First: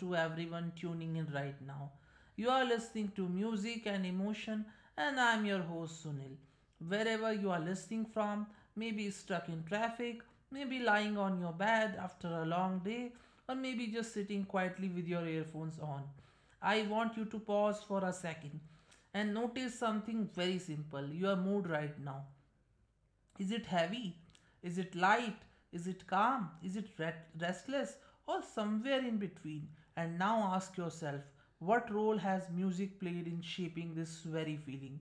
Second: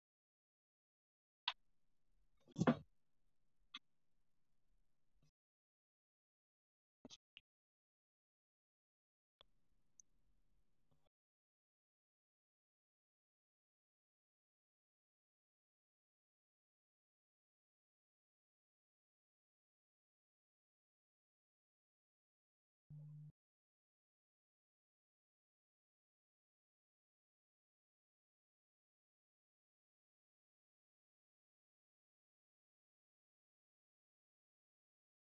to everyone tuning in right now. You are listening to Music and Emotion, and I'm your host Sunil. Wherever you are listening from, maybe stuck in traffic, maybe lying on your bed after a long day, or maybe just sitting quietly with your earphones on, I want you to pause for a second and notice something very simple, your mood right now. Is it heavy? Is it light? Is it calm? Is it restless? Or somewhere in between? And now ask yourself, what role has music played in shaping this very feeling?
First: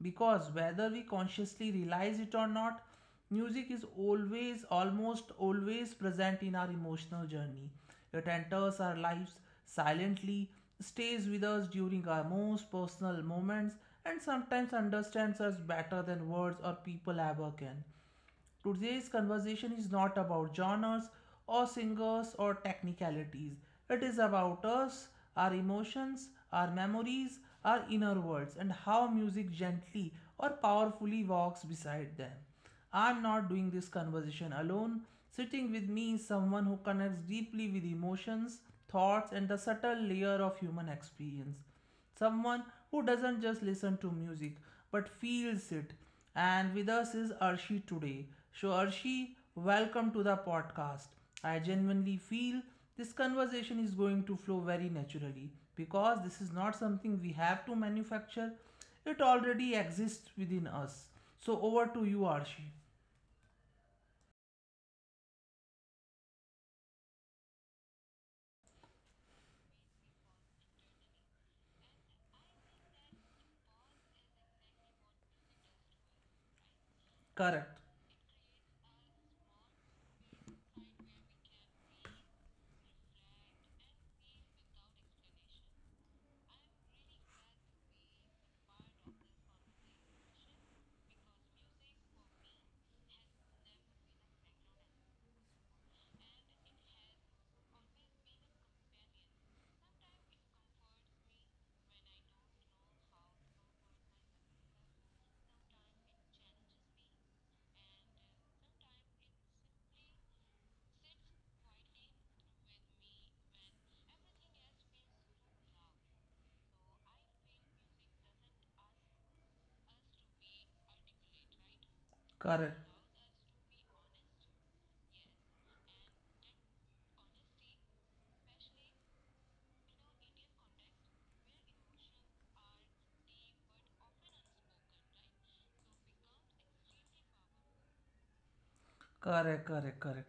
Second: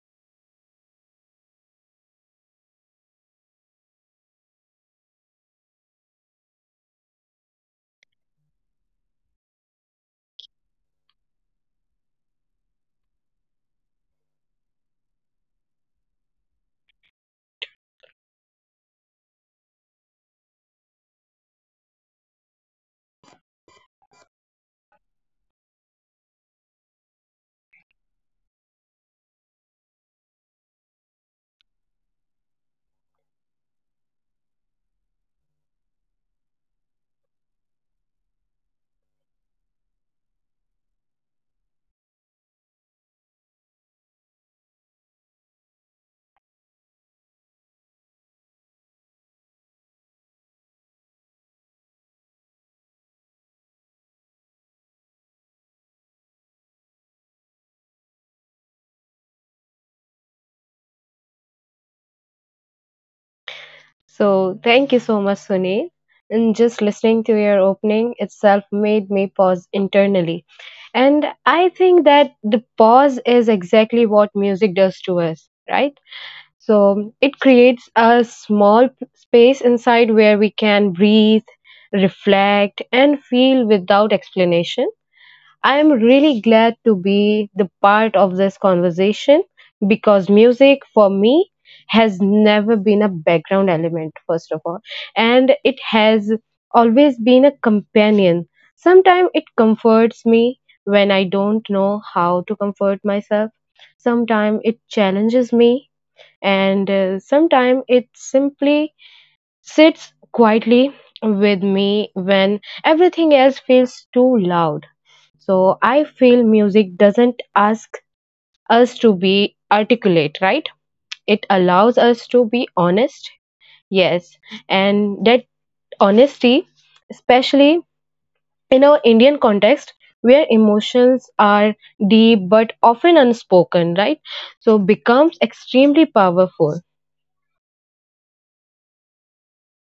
Because whether we consciously realize it or not, music is always, almost always present in our emotional journey. It enters our lives silently, stays with us during our most personal moments, and sometimes understands us better than words or people ever can. Today's conversation is not about genres or singers or technicalities. It is about us, our emotions, our memories, our inner worlds, and how music gently or powerfully walks beside them. I'm not doing this conversation alone. Sitting with me is someone who connects deeply with emotions, thoughts, and the subtle layer of human experience. Someone who doesn't just listen to music but feels it. And with us is Arshi today. So, Arshi, welcome to the podcast. I genuinely feel this conversation is going to flow very naturally because this is not something we have to manufacture, it already exists within us. So, over to you, Arshi. So thank you so much, Sunil. And just listening to your opening itself made me pause internally. And I think that the pause is exactly what music does to us, right? So it Correct, creates a small space inside where we can breathe, reflect, and feel without explanation. I am really glad to be the part of this conversation because music for me has never been a background element, first of all, and it has always been a companion. Sometimes it comforts me when I don't know how to comfort myself, sometimes it challenges me, and sometimes it simply sits quietly with me when everything else feels too loud. So I feel music doesn't ask us to be articulate, right? It allows us to correct, be honest, yes. And that honesty, especially in our Indian context, where emotions are deep but often unspoken, right? So becomes extremely powerful. correct.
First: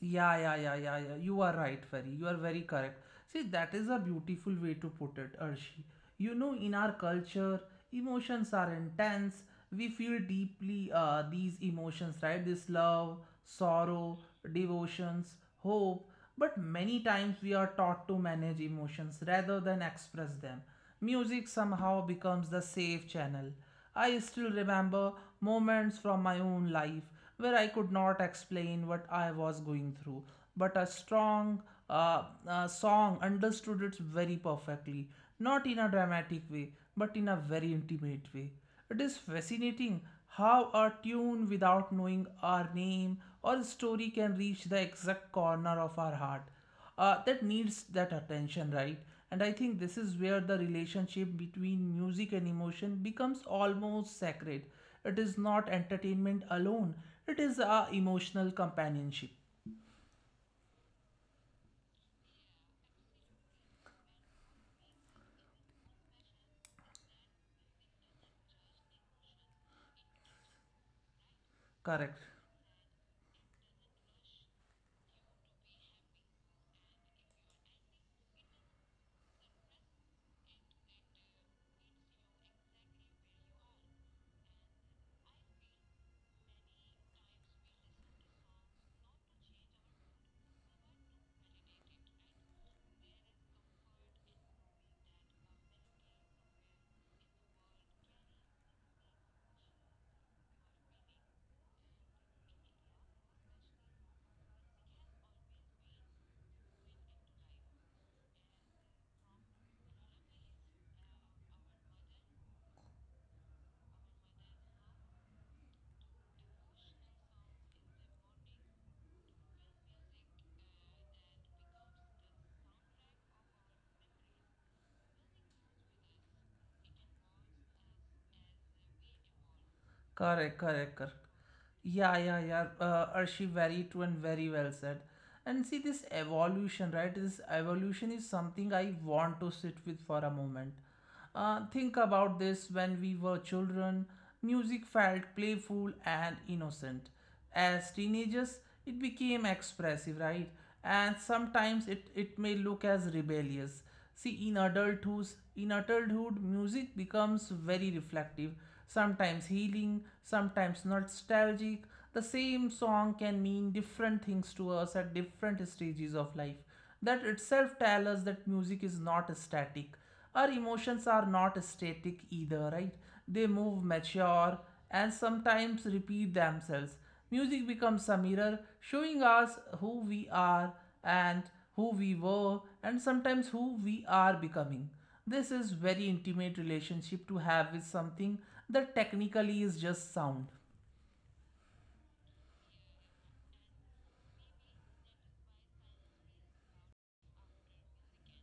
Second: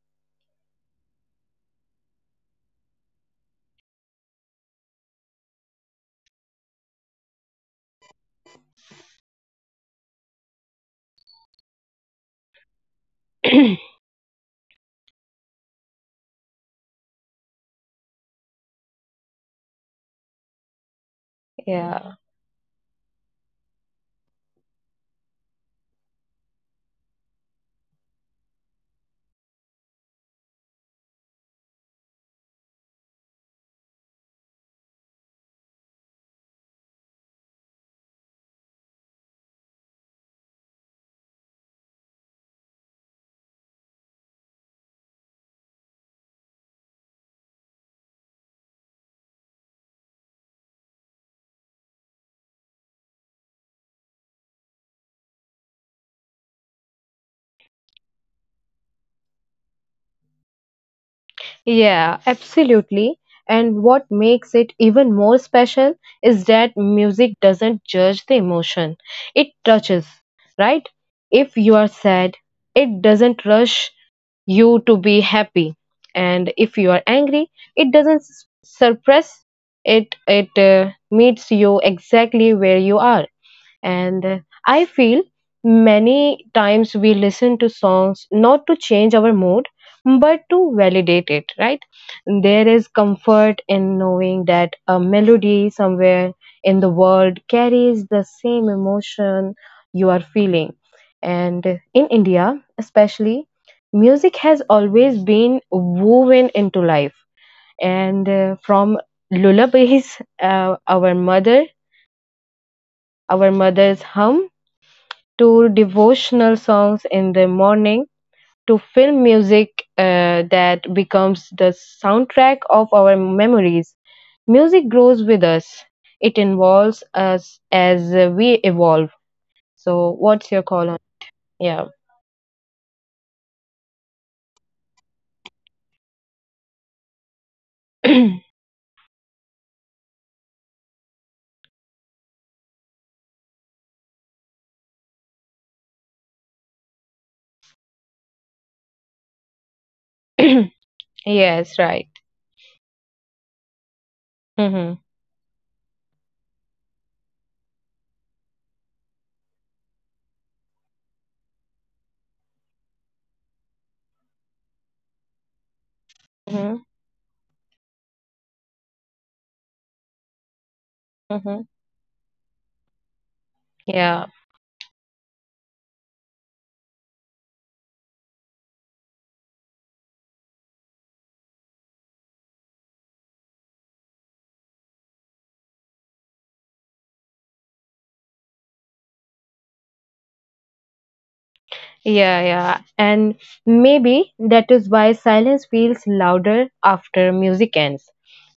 Yeah, yeah, yeah, yeah, yeah. You are right, Fari. You are very correct. See, that is a beautiful way to put it, Arshi. You know, in our culture, emotions are intense. We feel deeply these emotions, right? This love, Yeah. sorrow, devotions, hope. But many times we are taught to manage emotions rather than express them. Music somehow Yeah. becomes the safe channel. I still remember moments from my own life where I could not explain what I was going through, but a strong song understood it very perfectly, not in a dramatic way, but in a very intimate way. It is fascinating how a tune without knowing our name or story can reach the exact corner of our heart that needs that attention, right? And I think this is where the relationship between music and emotion becomes almost sacred. It is not entertainment alone, it is our emotional companionship. Yeah, absolutely. And what makes it even more special is that music doesn't judge the emotion, it touches, right? If you are Correct. sad, it doesn't rush you to be happy. And if you are angry, it doesn't suppress it, it meets you exactly where you are. And I feel many times we listen to songs not to change our mood, but to validate it, right? There is comfort in knowing that a melody somewhere in the world carries the same emotion you are feeling. And in India, especially, music has always been woven into life. And from lullabies, our mother's hum to devotional songs in the morning to film music that becomes the soundtrack of our memories. Music grows with us, it involves us as we evolve. So, what's your Correct, call on? correct, correct. Yeah. Yeah, yeah, yeah. Arshi, very true and very well said. And see, this evolution, right? This evolution is something I want to sit with for a moment. Think about this, when we were children, music felt playful and innocent. As teenagers, it became expressive, right? And Yes, right. sometimes it may look as rebellious. See, in Mm-hmm. adulthood, in adulthood, music becomes very reflective, sometimes healing, sometimes nostalgic. The same song can mean different things to us at different stages of life. Mm-hmm. That itself tells us that music is not static. Our emotions are Mm-hmm. not static either, right? They move, Yeah. mature, and sometimes repeat themselves. Music becomes a mirror showing us who we are and who we were, and sometimes who we are becoming. This is very intimate relationship to have with something that technically is just sound. Yeah, yeah. And maybe that is why silence feels louder after music ends.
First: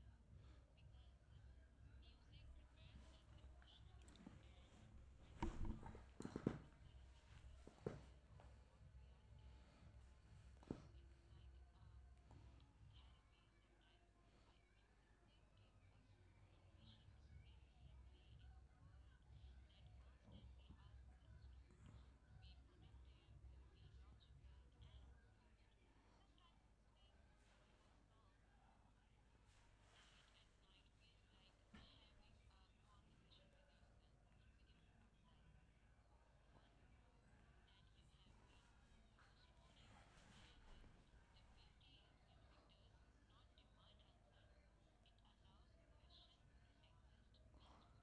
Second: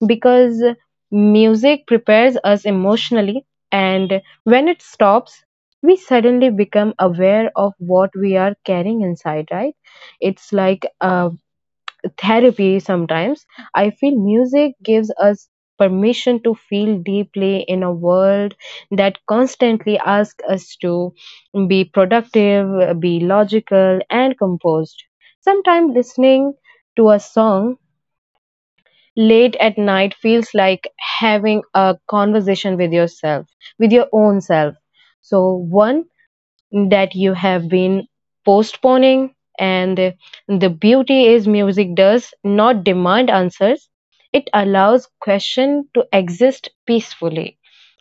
Because music prepares us emotionally, and when it stops, we suddenly become aware of what we are carrying inside, right? It's like a therapy sometimes. I feel music gives us permission to feel deeply in a world that constantly asks us to be productive, be logical, and composed. Sometimes listening to a song late at night feels like having a conversation with yourself, with your own self. So, one that you have been postponing. And the beauty is, music does not demand answers, it allows question to exist peacefully.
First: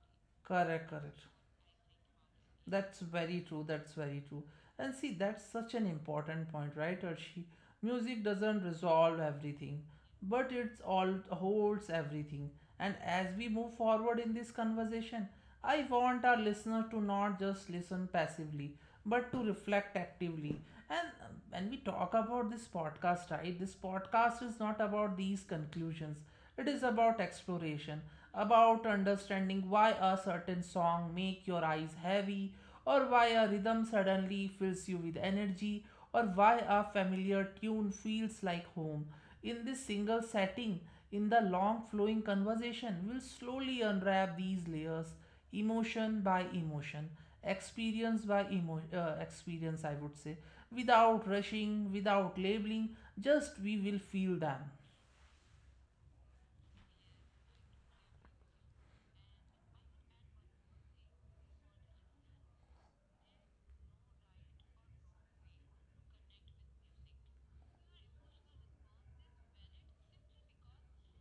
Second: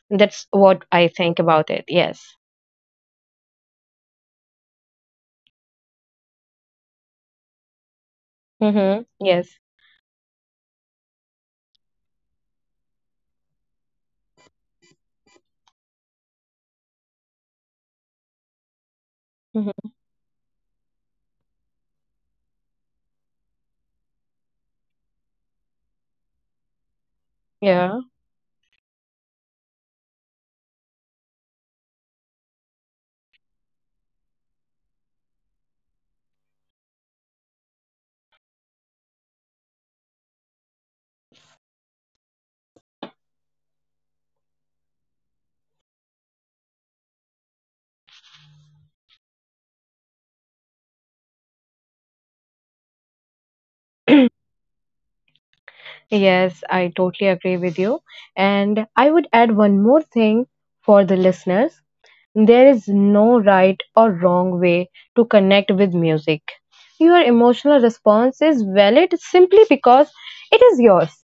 That's what Correct, I correct. think about it. Yes. That's very true. That's very true. And see, that's such an important point, right, Arshi? Music doesn't Mm-hmm. resolve Yes. everything, but it's all holds everything. And as we move forward in this conversation, I want our listener to not just listen passively, but to Mhm. reflect actively. And when we talk about this podcast, right, this podcast is not about these conclusions. It is about Yeah. exploration, about understanding why a certain song make your eyes heavy, or why a rhythm suddenly fills you with energy, or why a familiar tune feels like home. In this single setting, in the long flowing conversation, we'll slowly unwrap these layers, emotion by emotion, experience, I would say, without rushing, without labeling, just we will feel them. Yes, I totally agree with you. And I would add one more thing for the listeners. There is no right or wrong way to connect with music. Your emotional response is valid simply because it is yours.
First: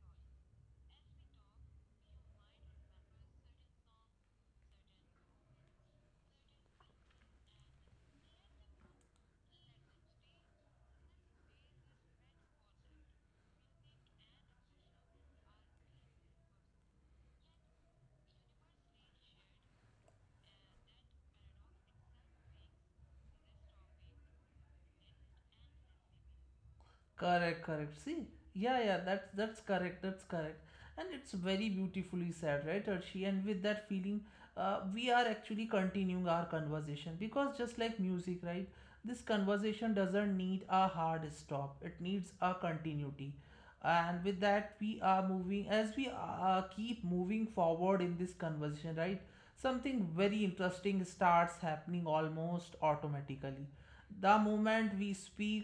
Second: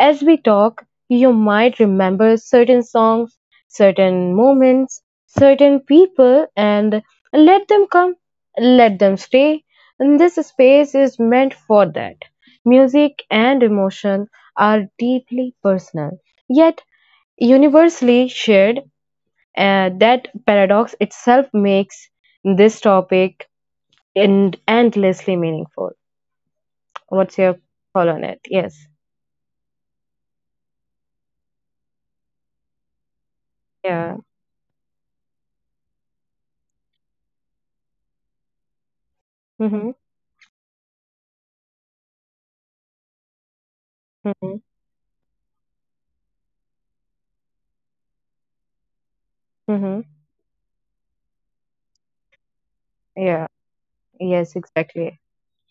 As we talk, you might remember certain songs, certain moments, certain people, and let them come, let them stay. And this space is meant for that. Music and emotion are deeply personal, yet universally shared that paradox itself makes this topic and endlessly meaningful. What's your Correct, correct. call on See, it? yeah, Yes. yeah, that's correct, that's correct, and it's very beautifully said, right, Arshi? And with that Yeah. feeling, we are actually continuing our conversation because just like music, right, this Mm-hmm. conversation doesn't need a hard stop; it needs a continuity. And with Mm-hmm. that, we are moving as we keep moving forward in this conversation, right? Mm-hmm. Something very interesting starts happening almost Yeah. automatically. The Yes, moment exactly. we speak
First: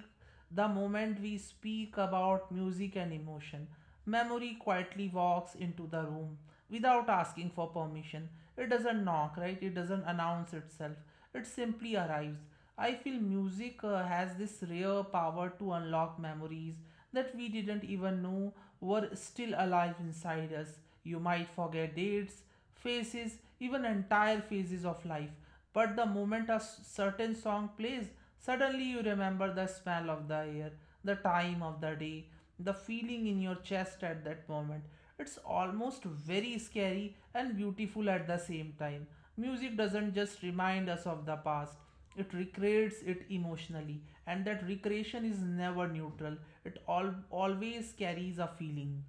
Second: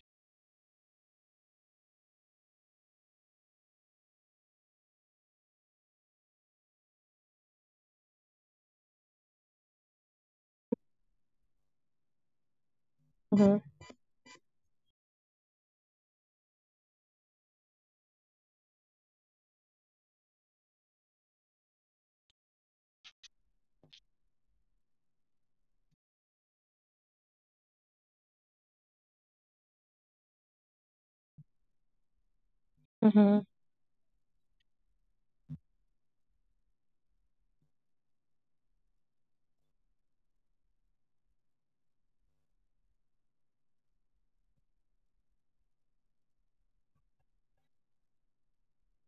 the moment we speak about music and emotion, memory quietly walks into the room without asking for permission. It doesn't knock, right? It doesn't announce itself. It simply arrives. I feel Mm-hmm. music has this rare power to unlock memories that we didn't even know were still alive inside us. You might forget dates, phases, even entire phases of life. But the moment a certain song plays, suddenly you remember the smell of the air, the time of the day, the feeling Mm-hmm. in your chest at that moment. It's almost very scary and beautiful at the same time. Music doesn't just remind us of the past, it recreates it emotionally, and that recreation is never neutral, always carries a feeling.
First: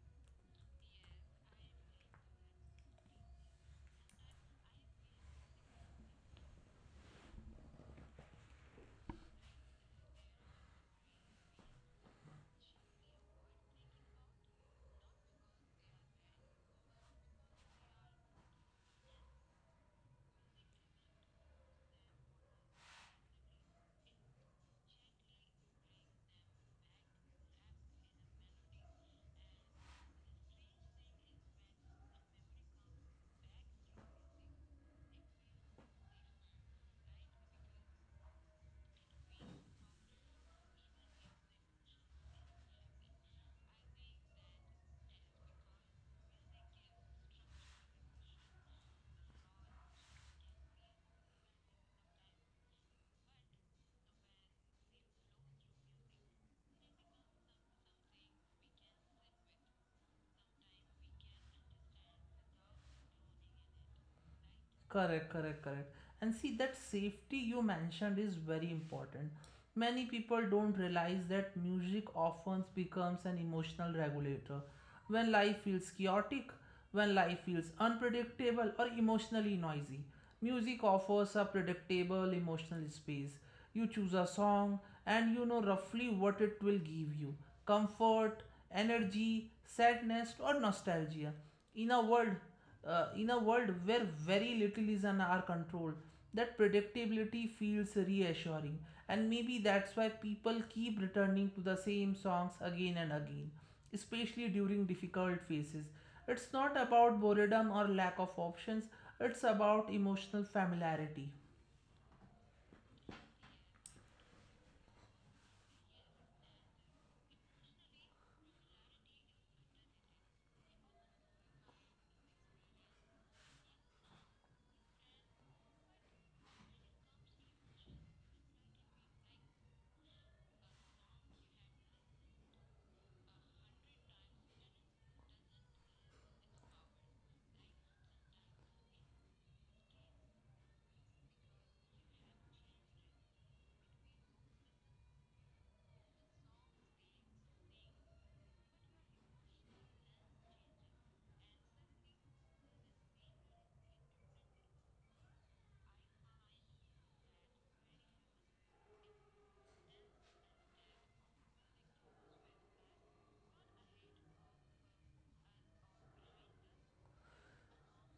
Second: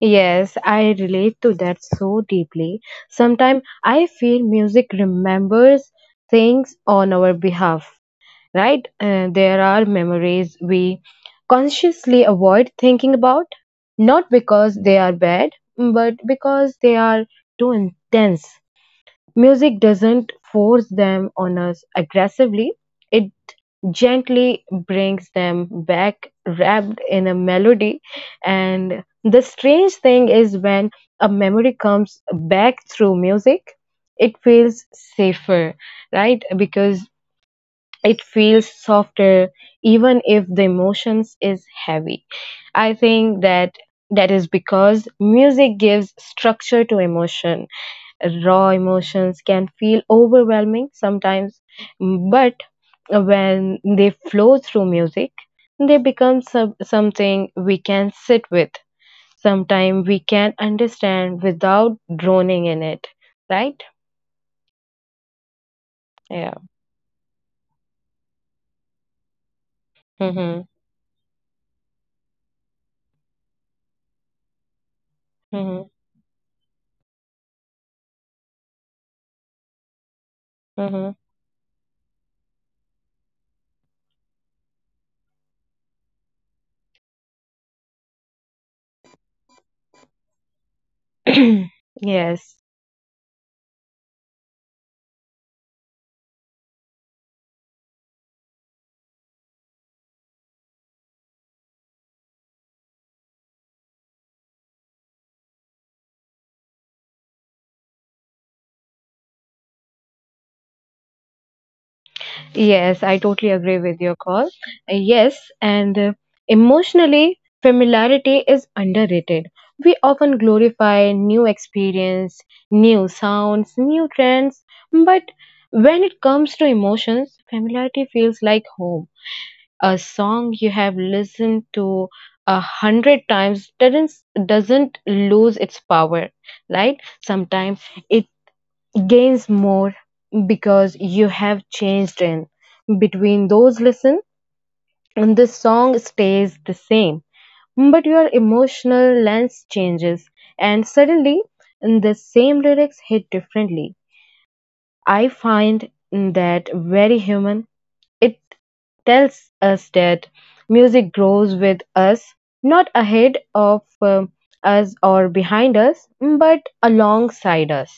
Yes, I relate to that so deeply. Sometimes I feel music remembers things on our behalf, right? There are memories we consciously avoid thinking about, not because they are bad, but because they are too intense. Music doesn't force them on us aggressively, it gently brings them back, wrapped in a melody. And the strange thing is when a memory comes back through music, it feels safer, right? Because it feels softer even if the emotions is heavy. I think that is because music gives structure to emotion. Raw emotions can feel overwhelming sometimes, but when they flow through music they become something we can sit with. Sometimes we can understand without droning in it, right? Correct, correct, correct. And Yeah. see, that safety you mentioned is very important. Many people Mhm. don't realize that music often becomes an emotional regulator. When life Mhm. feels chaotic, when life feels unpredictable or emotionally noisy, music offers a predictable emotional space. You choose a song and you know roughly what it will give you, comfort, energy, sadness, or nostalgia. Mhm. In a world Yes. In a world where very little is in our control, that predictability feels reassuring, and maybe that's why people keep returning to the same songs again and again, especially during difficult phases. It's not about boredom or lack of options, it's about emotional familiarity. Yes, I totally agree with your call. Yes, and emotionally, familiarity is underrated. We often glorify new experience, new sounds, new trends, but when it comes to emotions, familiarity feels like home. A song you have listened to 100 times doesn't lose its power, right? Sometimes it gains more because you have changed in between those listen, and the song stays the same but your emotional lens changes, and suddenly the same lyrics hit differently. I find that very human. It tells us that music grows with us, not ahead of um, us or behind us, but alongside us.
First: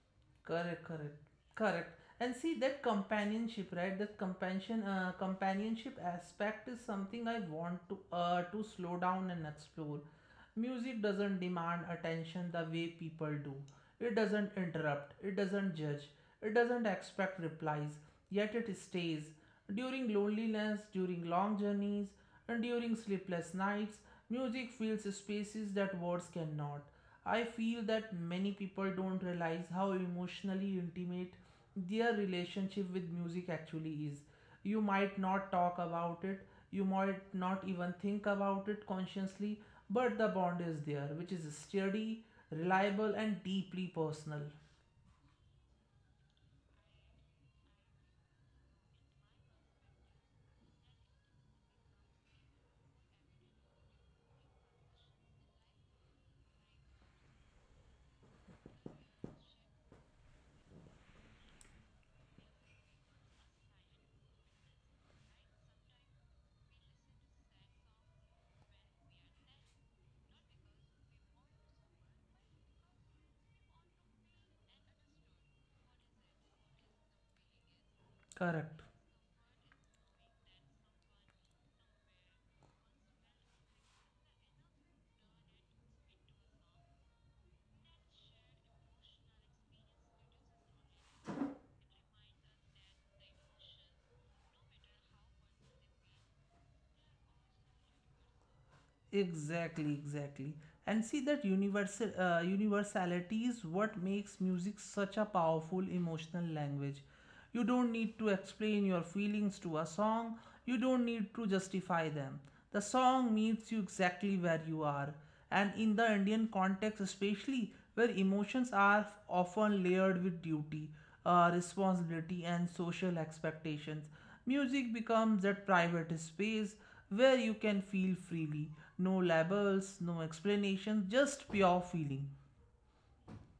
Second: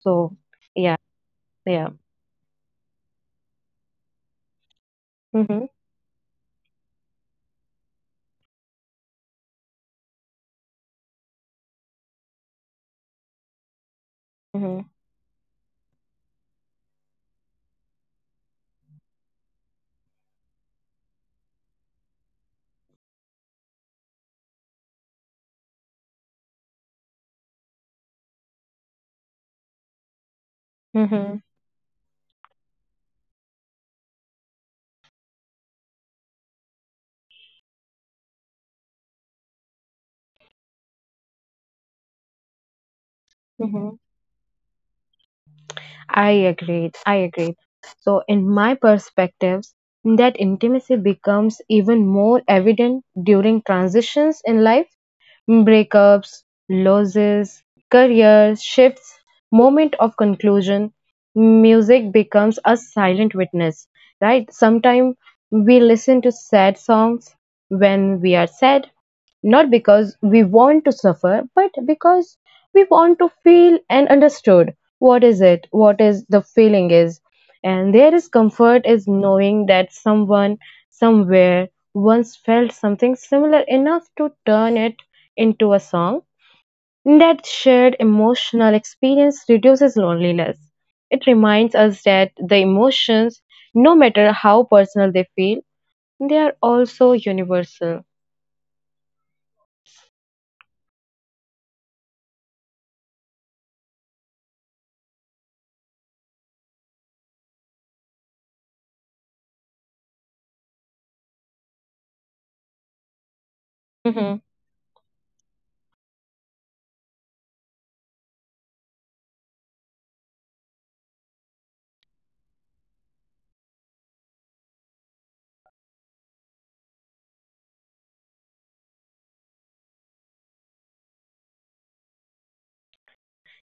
So Correct, yeah. correct, Yeah. correct. And see that companionship, right? That Mhm. companionship aspect is something I want to slow down and explore. Music doesn't demand attention the way people do. It doesn't Mhm, interrupt. It doesn't judge. It doesn't expect replies. Yet it stays. During loneliness, during long journeys, and during sleepless nights, music fills spaces that words cannot. I feel that many people don't realize how emotionally intimate mhm, their relationship with music actually is. You might not talk about it, you might not even think about it consciously, but the bond is there, which is steady, reliable, and deeply mhm. personal. I agreed. I agreed. So, in my perspectives, that intimacy becomes even more evident during transitions in life. Breakups, losses, career shifts, moment of conclusion, music becomes a silent witness, right? Sometimes we listen to sad songs when we are sad, not because we want to suffer, but because we want to feel and understood what is it, what is the feeling is, and there is Correct. comfort is knowing that someone somewhere once felt something similar enough to turn it into a song. That shared emotional experience reduces loneliness. It reminds us that the emotions, no matter how personal they feel, they are also universal. Exactly, exactly. And see that universality is what makes music such a powerful emotional language. You don't need to explain your feelings to a song. You don't need to justify them. The song meets you Mm-hmm. exactly where you are. And in the Indian context, especially where emotions are often layered with duty, responsibility, and social expectations, music becomes that private space where you can feel freely. No labels, no explanations, just pure feeling.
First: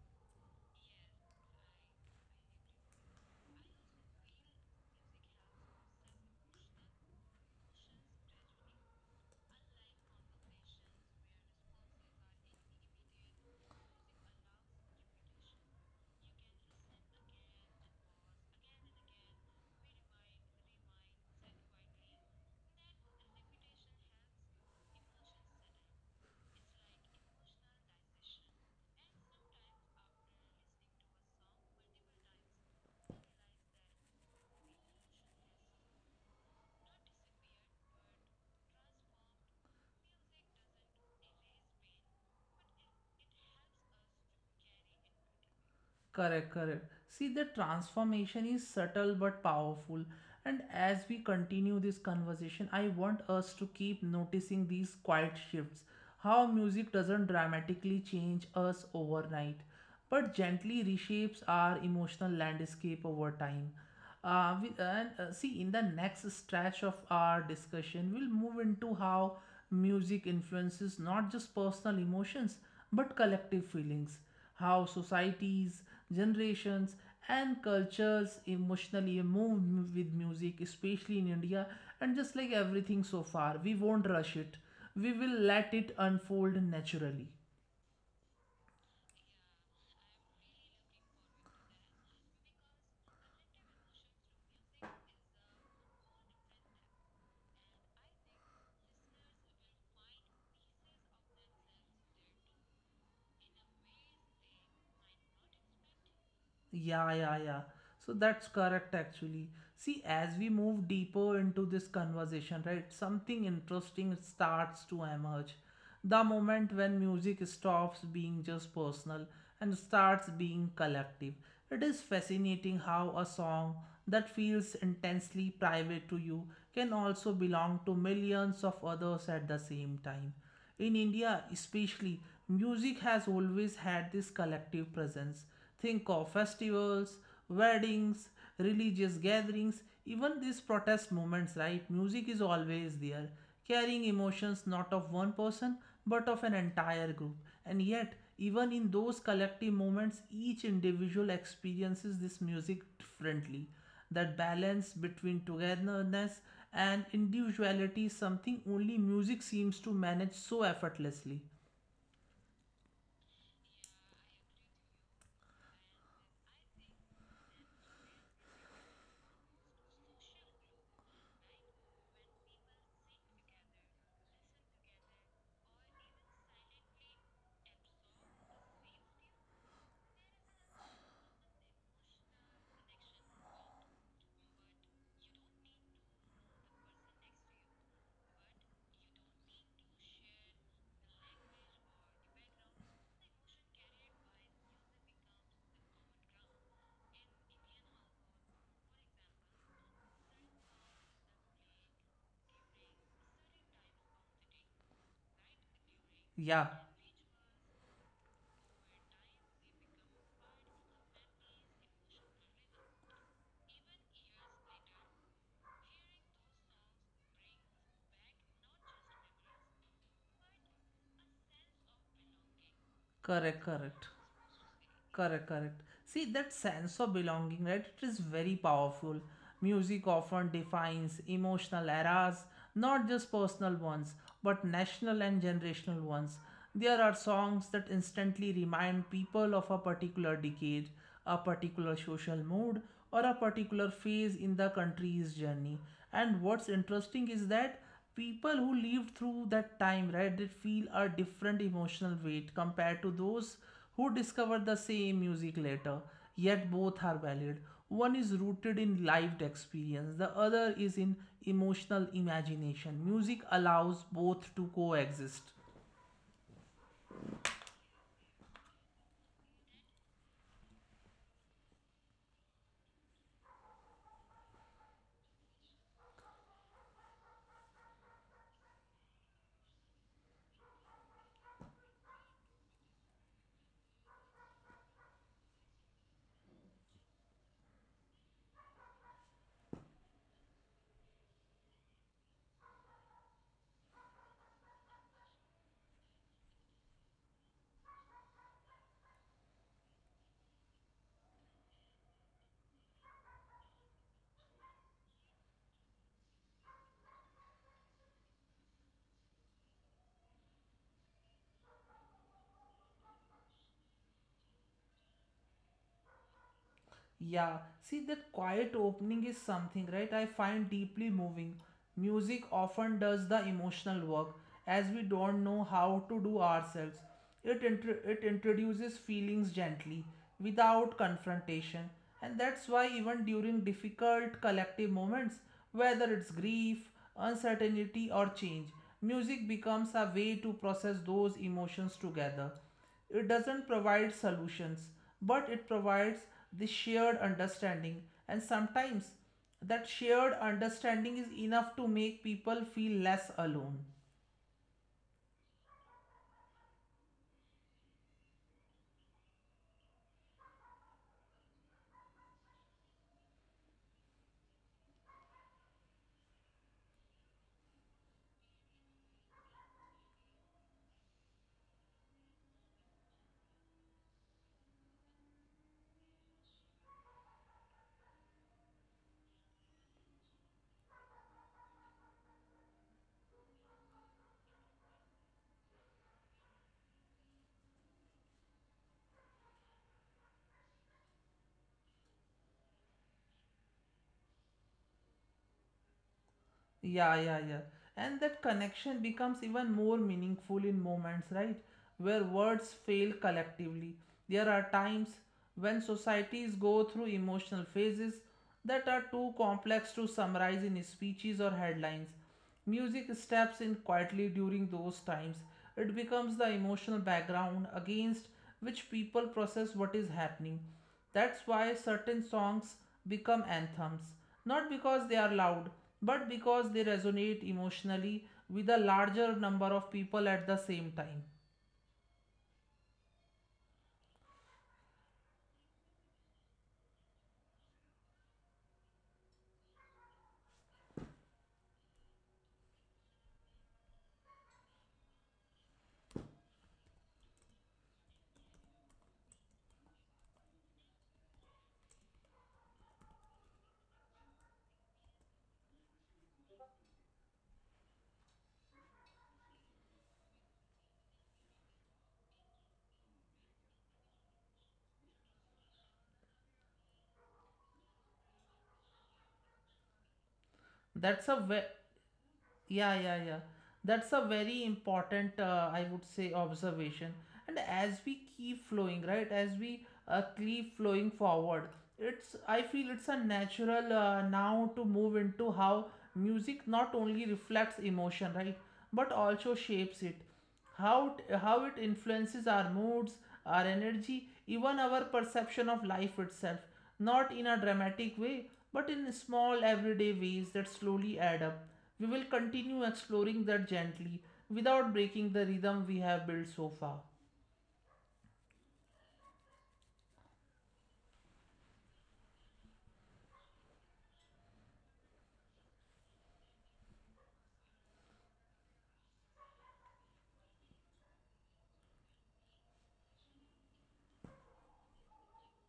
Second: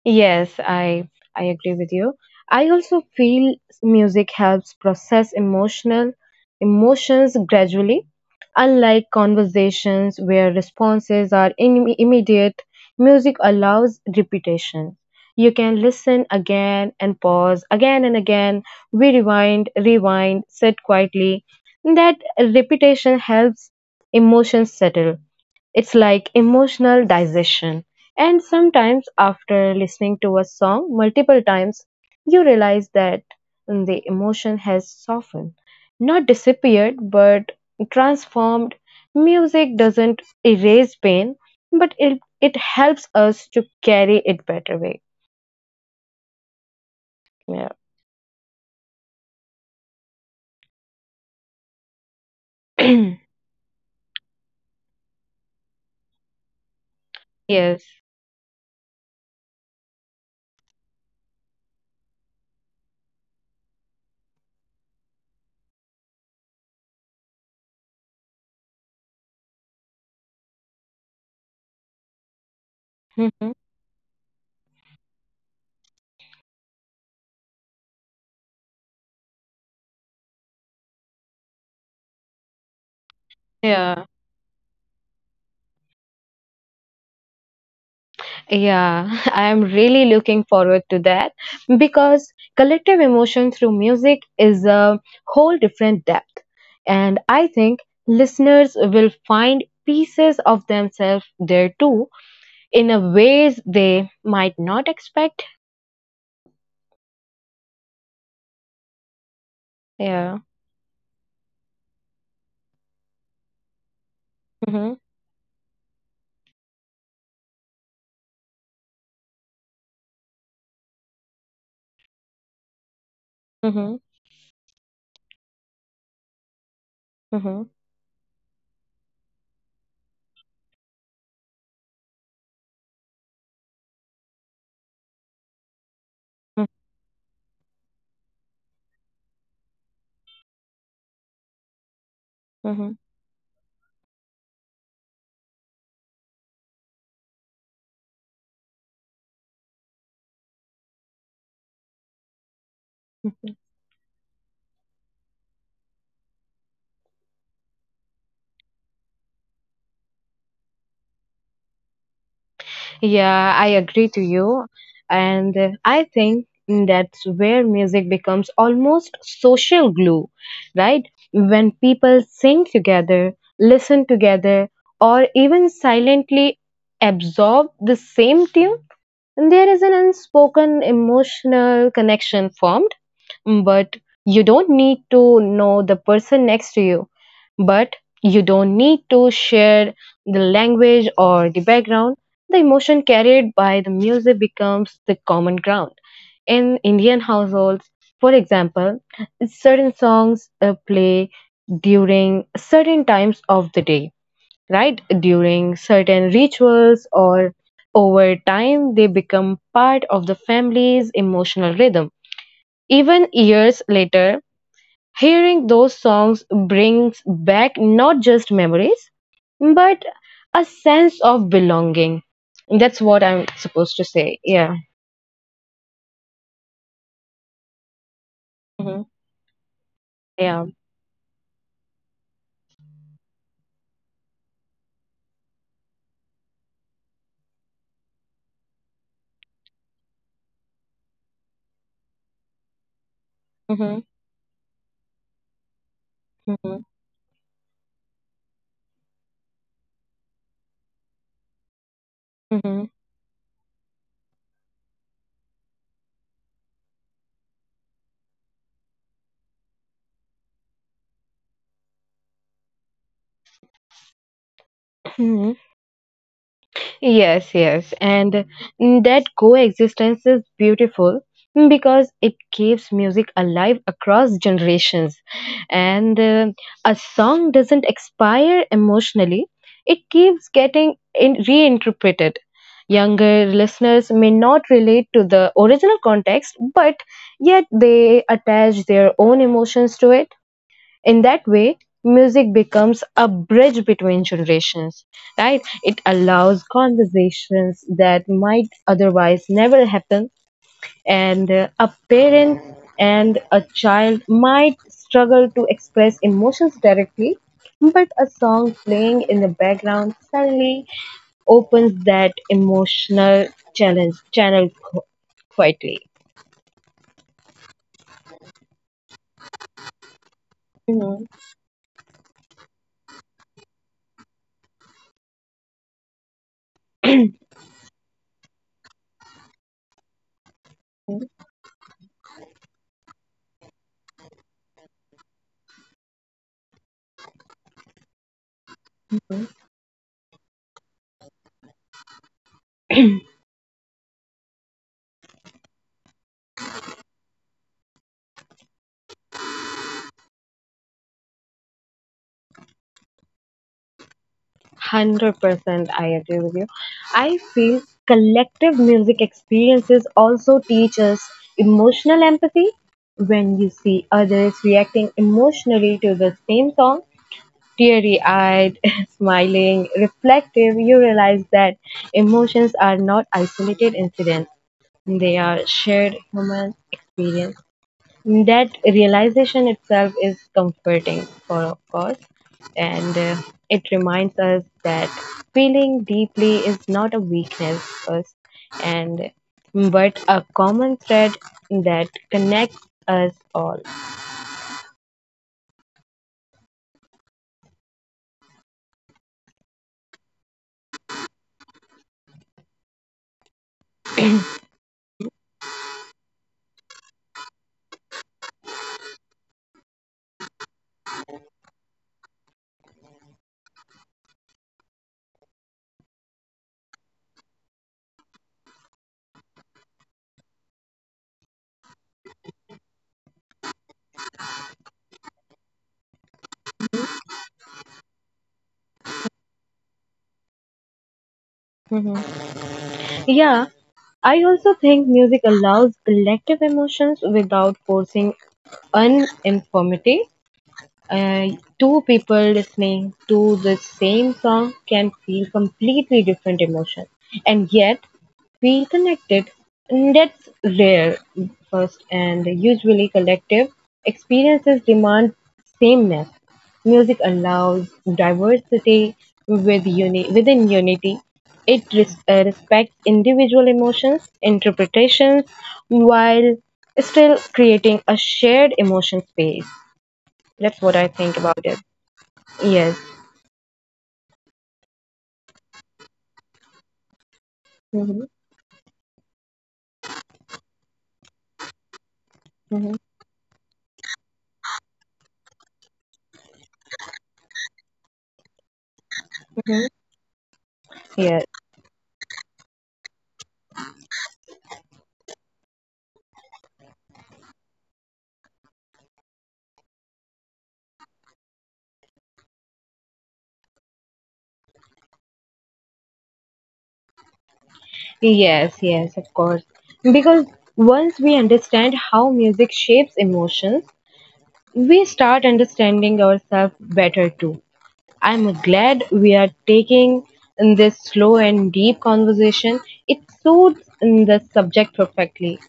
Yes, I agree with you. I also feel music helps process emotional emotions gradually, unlike conversations where responses are immediate. Music allows repetition. You can listen again and pause again and again. We rewind, rewind, sit quietly. That repetition helps emotions settle. It's like emotional digestion. And sometimes, after listening to a song multiple times, you realize that the emotion has softened, not disappeared, but transformed. Music doesn't erase pain, but it helps us to carry it better way. Correct, correct. See, the Yeah. transformation is subtle but powerful. And as we continue this conversation, I want us to keep noticing these quiet shifts. How music doesn't Yes. dramatically change us overnight, but gently reshapes our emotional landscape over time. We, and See, in the next stretch of our discussion, we'll move into how music influences not just personal emotions but Mhm. collective feelings, how societies, generations, and cultures emotionally with music, especially in India. And just like everything so far, we Yeah. won't rush it, we will let it unfold naturally. Yeah, I am really looking forward to that because collective emotion through music is a whole different depth. And I think listeners will find pieces of themselves there too in a ways they might not expect. Yeah, yeah, yeah. So that's correct, actually. See, as Yeah. we move deeper into this conversation, right, something interesting starts Mm-hmm, to emerge. The moment when music stops being just personal and starts being collective. It is fascinating how a song mm-hmm, that feels intensely private to you can also mm-hmm, belong to millions of others at the same time. In India, especially, music has always had this collective presence. Think of mm-hmm. festivals, weddings, religious gatherings, even these protest movements, right? Music is Mm-hmm. always there, carrying emotions not of one person but of an entire group. And yet, even in those collective moments, each individual experiences this music differently. That balance between togetherness and individuality is something only music seems to manage so effortlessly. Yeah, I agree to you. And I think that's where music becomes almost social glue, right? When people sing together, listen together, or even silently absorb the same tune, there is an unspoken emotional connection formed. But you don't need to know the person next to you. But you don't need to share the language or the background. The emotion carried by the music becomes the common ground. In Indian households, for example, certain songs play during certain times of the day, right? During certain Yeah, rituals or over time, they become part of the family's emotional rhythm. Even years later, hearing those songs brings back not just memories, but a sense of belonging. That's what I'm correct, supposed to correct. say. Yeah. Correct, correct. See, that sense of belonging, right? It is very Mhm. powerful. Music often Yeah. defines emotional eras, not just personal ones, but national and generational ones. There are songs that instantly remind people of a particular decade, a particular social mood, or a particular Mhm. phase in the country's journey. And what's interesting is that people who lived through that time, right, did feel a different emotional weight Mhm. compared to those who discovered the same music later. Yet both are valid, one is rooted in lived experience, the other is in emotional imagination. Music allows both to Mhm. coexist. Yes, yes, and that coexistence is beautiful, because it keeps music alive across generations. And a song doesn't expire emotionally, it keeps getting reinterpreted. Younger listeners may not relate to the original context, but yet they attach their own emotions to it. In that way music becomes a bridge between generations, right? It allows conversations that might otherwise never happen. And a parent and a child might struggle to express emotions directly, but a song playing in the background suddenly opens that emotional challenge channel, quietly. Yeah, see that quiet opening is something, right? I find deeply moving. Music often does the emotional work as we don't know how to do ourselves. It introduces feelings gently without Mhm. confrontation, and that's why, even during difficult collective moments, whether it's grief, uncertainty, or change, music becomes a way to process those emotions together. It doesn't provide solutions, but it provides the shared understanding, and sometimes that shared understanding is enough to make people feel less alone. 100% I agree with you. I feel collective music experiences also teach us emotional empathy. When you see others reacting emotionally to the same song, teary eyed, smiling, reflective, you realize that emotions are not isolated incidents, they are shared human experience. That realization itself is comforting, for of course, and it reminds us that feeling deeply is not a weakness, first, and but a common thread that connects us all. Yeah, yeah, yeah. And that connection becomes even more meaningful in moments, right? Where words fail collectively. There are times when societies go through emotional phases that are too complex to summarize in speeches or headlines. Music steps in quietly during those times. It becomes the emotional background against which people process what is happening. That's why certain songs become anthems, not because they are loud, but because they resonate emotionally with a larger number of people at the same time. Mhm. Yeah, I also think music allows collective emotions without forcing uniformity. uh, Two people listening to the same song can feel completely different emotions and yet feel connected. And that's rare first, and usually collective experiences demand sameness. Music allows diversity with within unity. It respects individual emotions, interpretations, while still creating a shared emotion space. That's what I think That's a about it. ve- Yes. Yeah, yeah, yeah. That's a very important, I would say, observation. And as Mm-hmm. we keep flowing, right, as we keep flowing forward, it's, I Mm-hmm. feel it's a natural now to move into how music not only reflects emotion, right, but also Mm-hmm. shapes it, how Yes, it influences our moods, our energy, even our perception of life itself, not in a dramatic way, but in small everyday ways that slowly add up. We will continue exploring that gently without breaking the rhythm we have built so far. yes, yes, of course. Because once we understand how music shapes emotions, we start understanding ourselves better too. I'm glad we are taking in this slow and deep conversation. It suits in the subject perfectly.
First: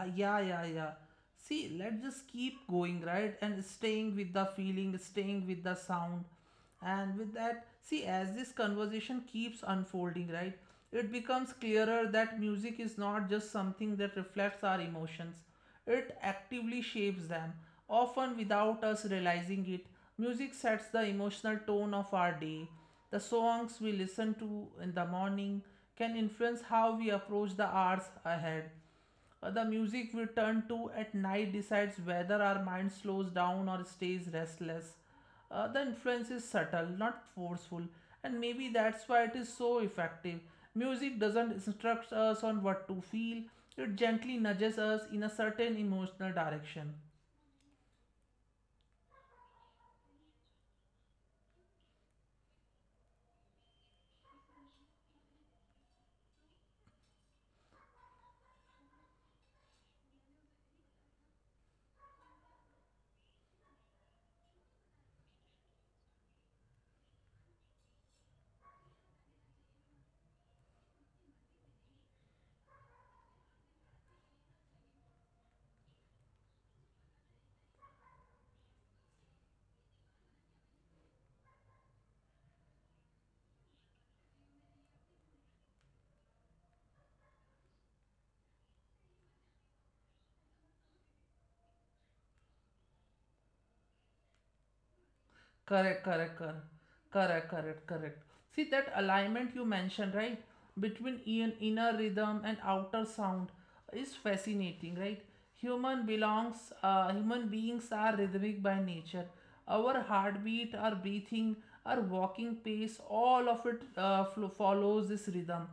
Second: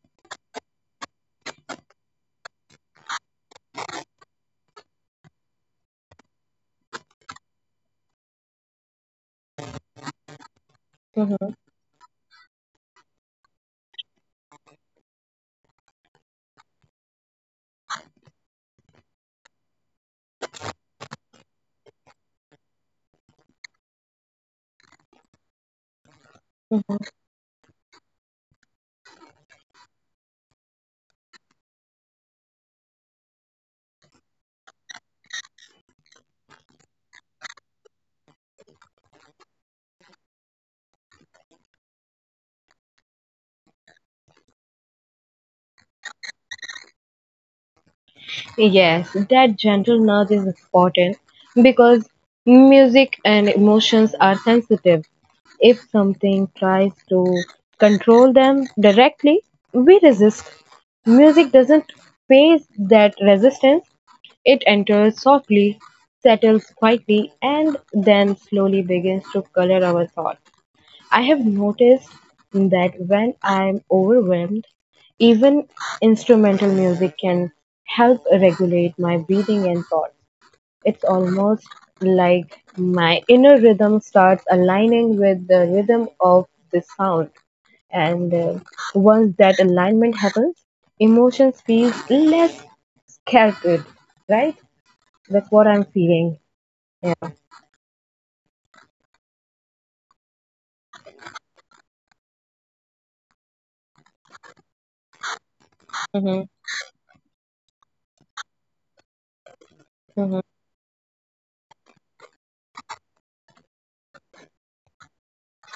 Yeah, yeah, yeah. See, let's just keep going, right? And staying with the feeling, staying with the sound. And with that, see, as this conversation keeps unfolding, right? It becomes Mm-hmm. clearer that music is not just something that reflects our emotions, it actively shapes them, often without us realizing it. Music sets the emotional tone of our day. The songs we listen to in the morning can influence how we approach the hours ahead, the music we turn to at night decides whether our mind slows down or stays restless. The influence is subtle, not forceful, and maybe that's why it is so effective. Music doesn't instruct us on what to feel, it gently nudges us in a certain emotional direction. Yes, that gentle nudge is important because music and emotions are sensitive. If something tries to control them directly, we resist. Music doesn't face that resistance, it enters softly, settles quietly, and then slowly begins to color our thoughts. I have noticed that when I'm overwhelmed, even instrumental music can help regulate my breathing and thoughts. It's almost like my inner rhythm starts aligning with the rhythm of the sound. And once that alignment happens, emotions feel less scattered, right? That's what I'm Correct, correct, feeling. correct, Yeah. correct, correct, correct. See that alignment you mentioned, right, between inner rhythm and outer sound is fascinating, right? Hmm. Human beings are rhythmic by nature. Our Hmm. heartbeat, our breathing, our walking pace, all of it follows this rhythm.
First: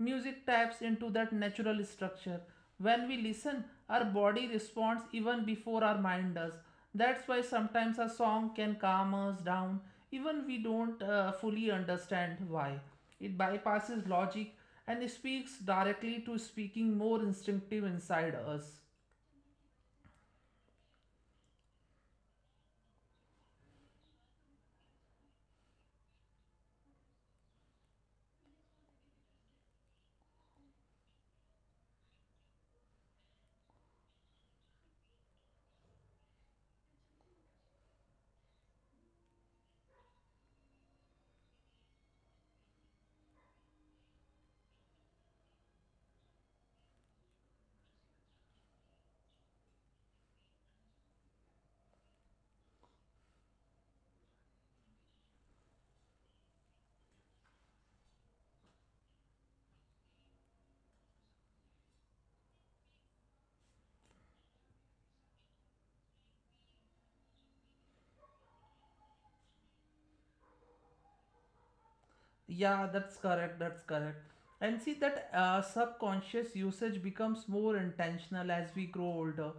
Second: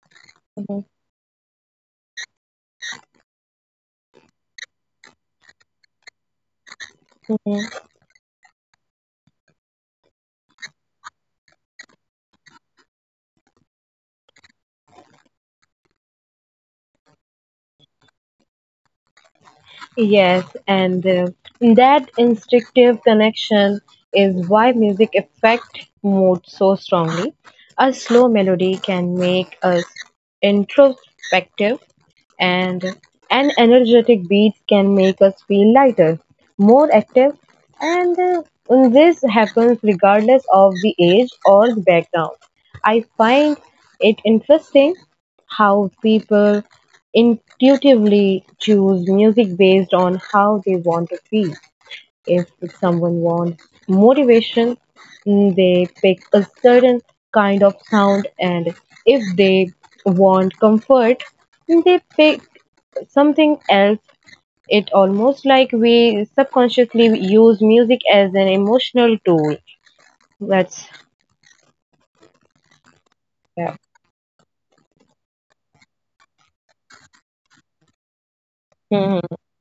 Music taps into that natural structure. When we listen, our body responds even before our mind does. That's why Hmm. sometimes a song can calm us down, even we don't fully understand why. It bypasses logic and speaks directly to speaking more instinctive inside us. Yes, and that instinctive connection is why music affects mood so strongly. A slow melody can make us introspective, and an energetic beat can make us feel lighter, more active, and this happens regardless of the age or the background. I find it interesting how people intuitively choose music based on how they want to feel. If someone wants motivation, they pick a certain kind of sound, and if they want comfort, they pick something else. It almost like we subconsciously use music as an emotional tool. That's Yeah, that's correct. yeah. That's correct. And see that subconscious usage becomes more intentional as we grow Mhm. older.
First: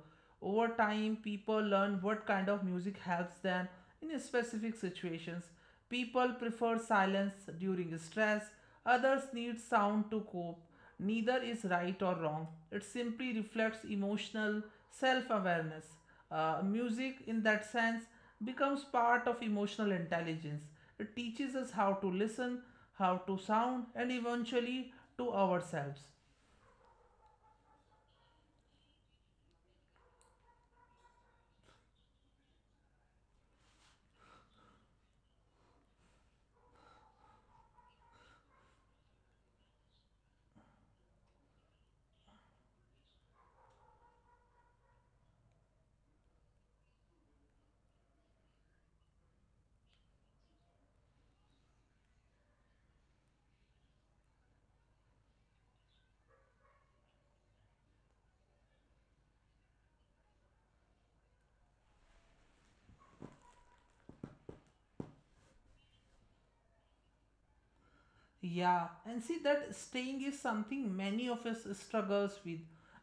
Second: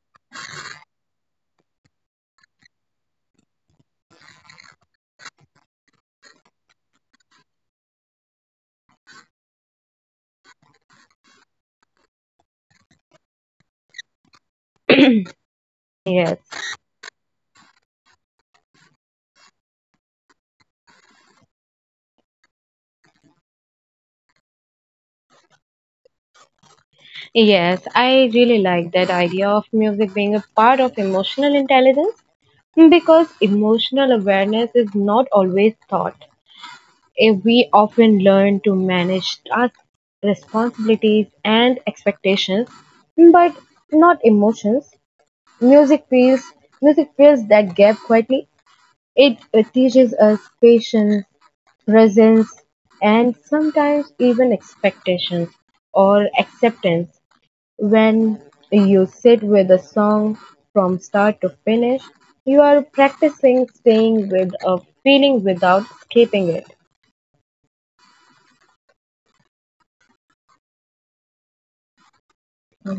Over time, people learn what kind of music helps them in specific situations. People prefer silence during stress, others need sound to cope. Neither is right or wrong, it simply reflects emotional self awareness. Yes, Music in that sense becomes part of emotional intelligence. It teaches us how to listen, how to sound, and eventually to ourselves. yes, I really like that idea of music being a part of emotional intelligence, because emotional awareness is not always taught. If we often learn to manage tasks, responsibilities, and expectations, but not emotions, music feels music fills that gap quietly. It teaches us patience, presence, and sometimes even expectations or acceptance. When you sit with a song from start to finish, you are practicing staying with a feeling without escaping it. Yeah, and see that staying is something many of us struggles with.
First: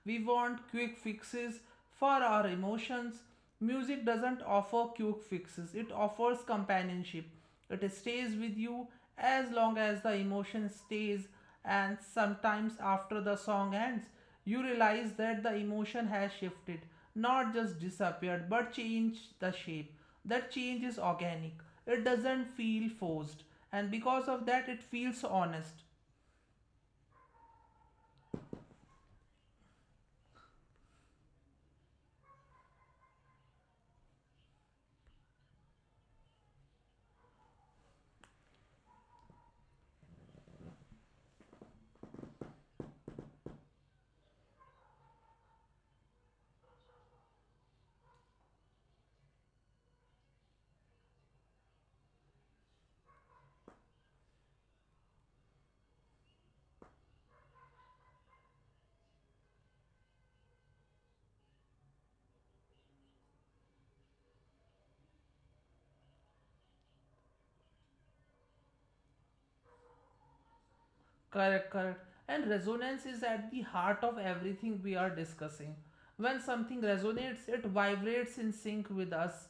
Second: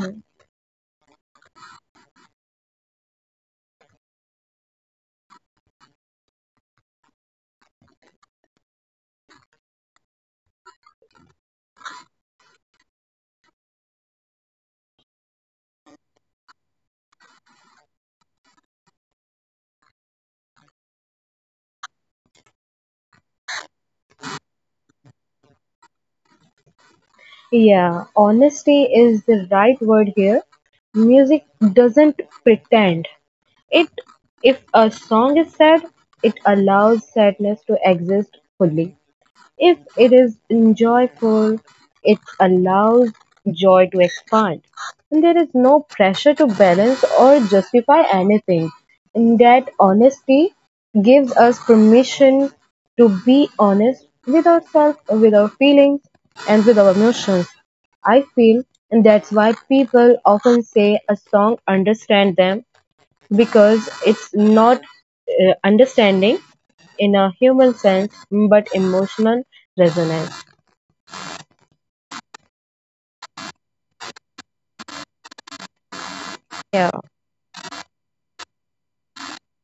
We want quick fixes for our emotions. Music doesn't offer quick fixes, it offers companionship. It stays with you as long as the emotion stays, and sometimes after the song ends, you realize that the emotion has shifted, not just disappeared, but changed the shape. That change is organic, it doesn't feel forced, and because of that, it feels honest. Yeah, honesty is the right word here. Music doesn't pretend. It If a song is sad, it allows sadness to exist fully. If it is enjoyable, it allows joy to expand. And there is no pressure to balance or justify anything. And that honesty gives us permission to be honest with ourselves, with our feelings, and with our emotions. I feel, and that's why people often say a song understand them because it's not understanding in a human sense but emotional resonance. Correct, correct. And resonance is at the heart of everything we are discussing. When something Yeah. resonates, it vibrates in sync with us.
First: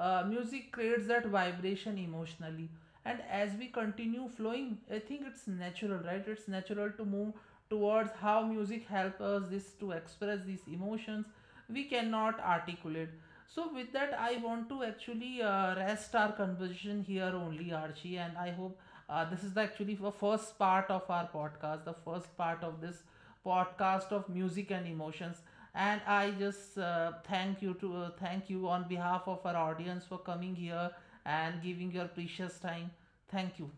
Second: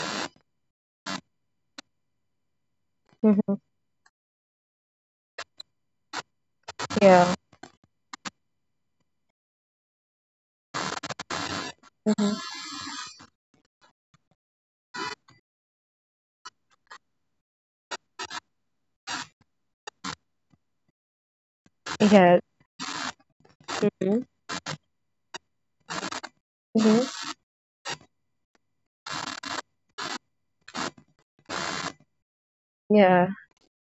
Music creates that vibration emotionally. And Mm-hmm. as we continue flowing, I think it's natural, right? It's natural to Yeah. move towards how music helps us this to express these emotions we cannot Mm-hmm. articulate. So with that I want to actually rest our conversation here only, Archie, and I hope this is actually the first part of our podcast, the first Yeah. part of this podcast Mm-hmm. of music and emotions. And I just Mm-hmm. Thank you on behalf of our audience for coming here and giving your precious time. Yeah, Thank you.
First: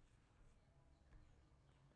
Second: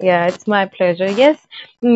yeah, it's my pleasure. Yes, mm,